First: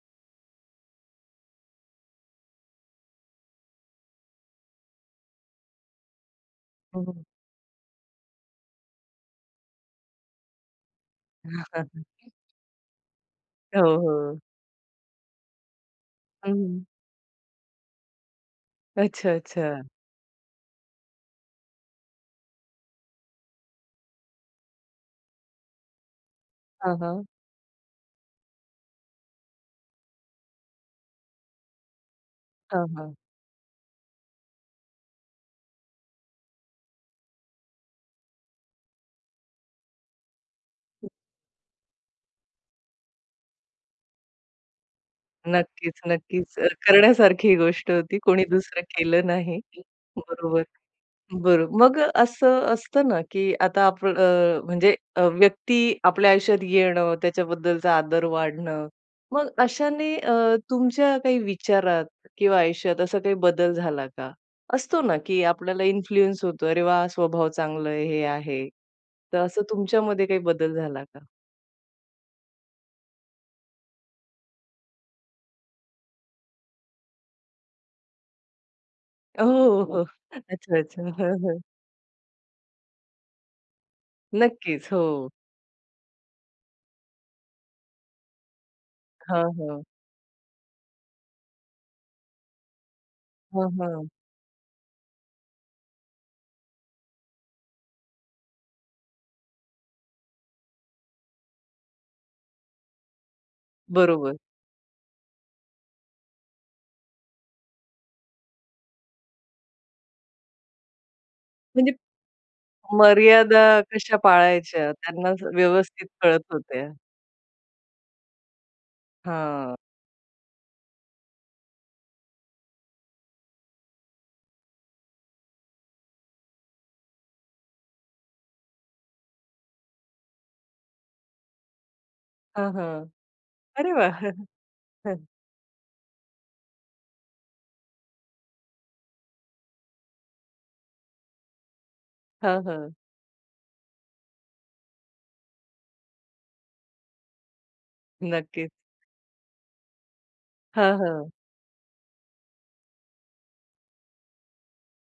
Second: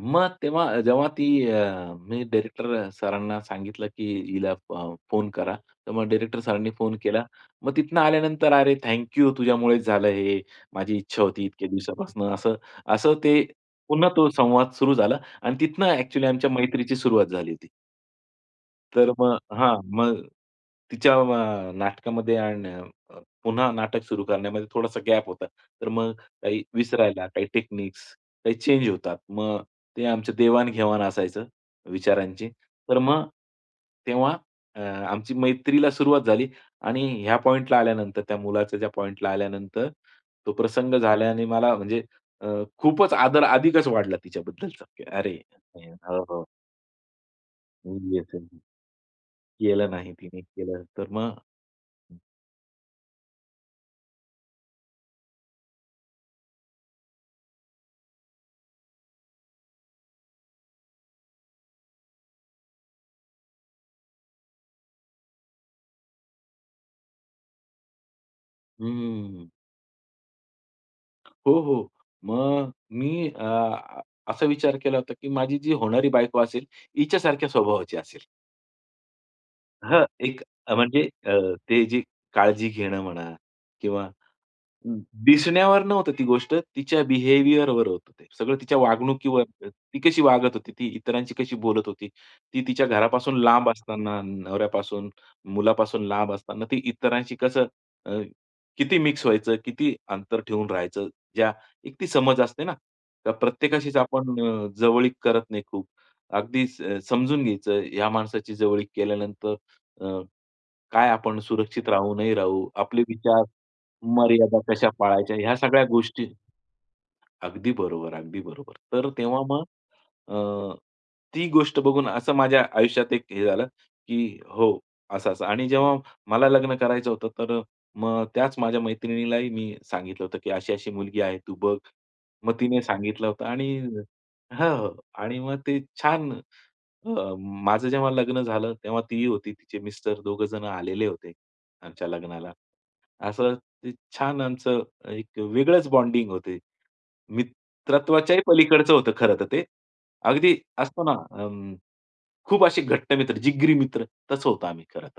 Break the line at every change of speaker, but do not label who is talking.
मग तेव्हा जेव्हा ती अ, मी डायरेक्टर सरांना सांगितलं की हिला अ, फोन करा. तर मग डायरेक्टर सरांनी फोन
हो, हो.
केला. मग तिथनं आल्यानंतर "अरे थँक यू तुझ्यामुळेच झालं हे, माझी इच्छा होती इतक्या दिवसापासून," असं. असं ते
हो,
पुन्हा तो
हो.
संवाद सुरू झाला आणि तिथनं ॲक्चुअली आमच्या
हं.
मैत्रीची सुरुवात झाली होती. तर मग हां,
अच्छा-अच्छा.
मग तिच्या अ, नाटकामध्ये आणि अ, पुन्हा नाटक सुरू करण्यामध्ये थोडासा गॅप होता. तर मग काही
हां, हां.
विसरायला, काही टेक्निक्स, काही चेंज होतात. मग ते आमचं देवाण-घेवाण असायचं विचारांची.
हां,
तर
हां.
मग तेव्हा अ, आमची मैत्रीला सुरुवात झाली आणि ह्या पॉइंटला आल्यानंतर त्या मुलाच्या ज्या पॉइंटला आल्यानंतर तो प्रसंग झाल्याने मला म्हणजे अ, खूपच आदर अधिकच वाढला तिच्याबद्दलचा, की अरे
नक्कीच,
हो, हो.
नक्कीच. अ, करण्यासारखी ही गोष्ट
मूडी
होती कोणी
असेल ती.
दुसरं केलं नाही.
केलं नाही तिने,
बरोबर.
केलं तर मग
बरो मग
हं.
असं असतं ना की आता आपल अ, म्हणजे अ, व्यक्ती आपल्या आयुष्यात येणं त्याच्याबद्दलचा आदर वाढणं. मग अशाने अ, तुमच्या काही विचारात किंवा आयुष्यात असा काही बदल झाला का? असतो ना की आपल्याला इन्फ्लुअन्स होतो अरे वाह! स्वभाव चांगलं आहे, हे आहे. तर
हम्म.
असं तुमच्यामध्ये काही बदल झाला का?
हो, हो. मग मी अ, असा विचार केला होता की माझी जी होणारी बायको असेल, हिच्या सारख्या स्वभावाची असेल.
हो, हो,
हां,
हो.
एक अ,
अच्छा
म्हणजे
अच्छा.
अ,
हां, हां.
ते जे काळजी घेणं म्हणा किंवा अ,
नक्कीच. हो.
दिसण्यावर नव्हतं ती गोष्ट. तिच्या बिहेवियरवर होतं ते. सगळं तिच्या वागणुकीवर,
हां, हां.
ती कशी वागत होती, ती इतरांशी कशी बोलत होती. ती तिच्या घरापासून लांब
हां, हां.
असताना, नवऱ्यापासून, मुलापासून लांब असताना ती इतरांशी कसं, अ, किती मिक्स व्हायचं, किती अंतर ठेवून राहायचं? ज्या एक ती समज असते ना, त्या प्रत्येकाशीच
बरोबर.
आपण अ, जवळीक करत नाही खूप. अगदीच समजून घ्यायचं या माणसाची जवळीक केल्यानंतर अ, काय आपण सुरक्षित
म्हणजे
राहू, नाही राहू, आपले विचार
मर्यादा कशा
मर्यादा कशा
पाळायच्या त्यांना
पाळायच्या? ह्या सगळ्या
व्यवस्थित
गोष्टी
कळत होत्या.
अगदी बरोबर. अगदी बरोबर. तर तेव्हा मग
हां.
अ, ती गोष्ट बघून असं माझ्या आयुष्यात एक हे झालं की हो असं-असं आणि जेव्हा मला लग्न करायचं होतं. तर अ, मग त्याच माझ्या मैत्रिणीलाही मी सांगितलं होतं की अशी-अशी मुलगी आहे तू बघ. मग
हां,
तिने
हां.
सांगितलं होतं आणि
अरे वाह!
हां, हो.
हां.
आणि मग ते छान अ, माझं जेव्हा लग्न झालं, तेव्हा तीही होती तिचे मिस्टर दोघे जण आलेले होते, आमच्या लग्नाला.
हां, हां.
असं ते छान आमचं एक वेगळंच बॉन्डिंग होती. मित्रत्वाच्याही
नक्कीच.
पलीकडचं होतं खरं तर ते. अगदी
हां,
असतो ना
हां.
अ, खूप असे घट्ट मित्र, जिगरी मित्र तसं होतो आम्ही खरं तर.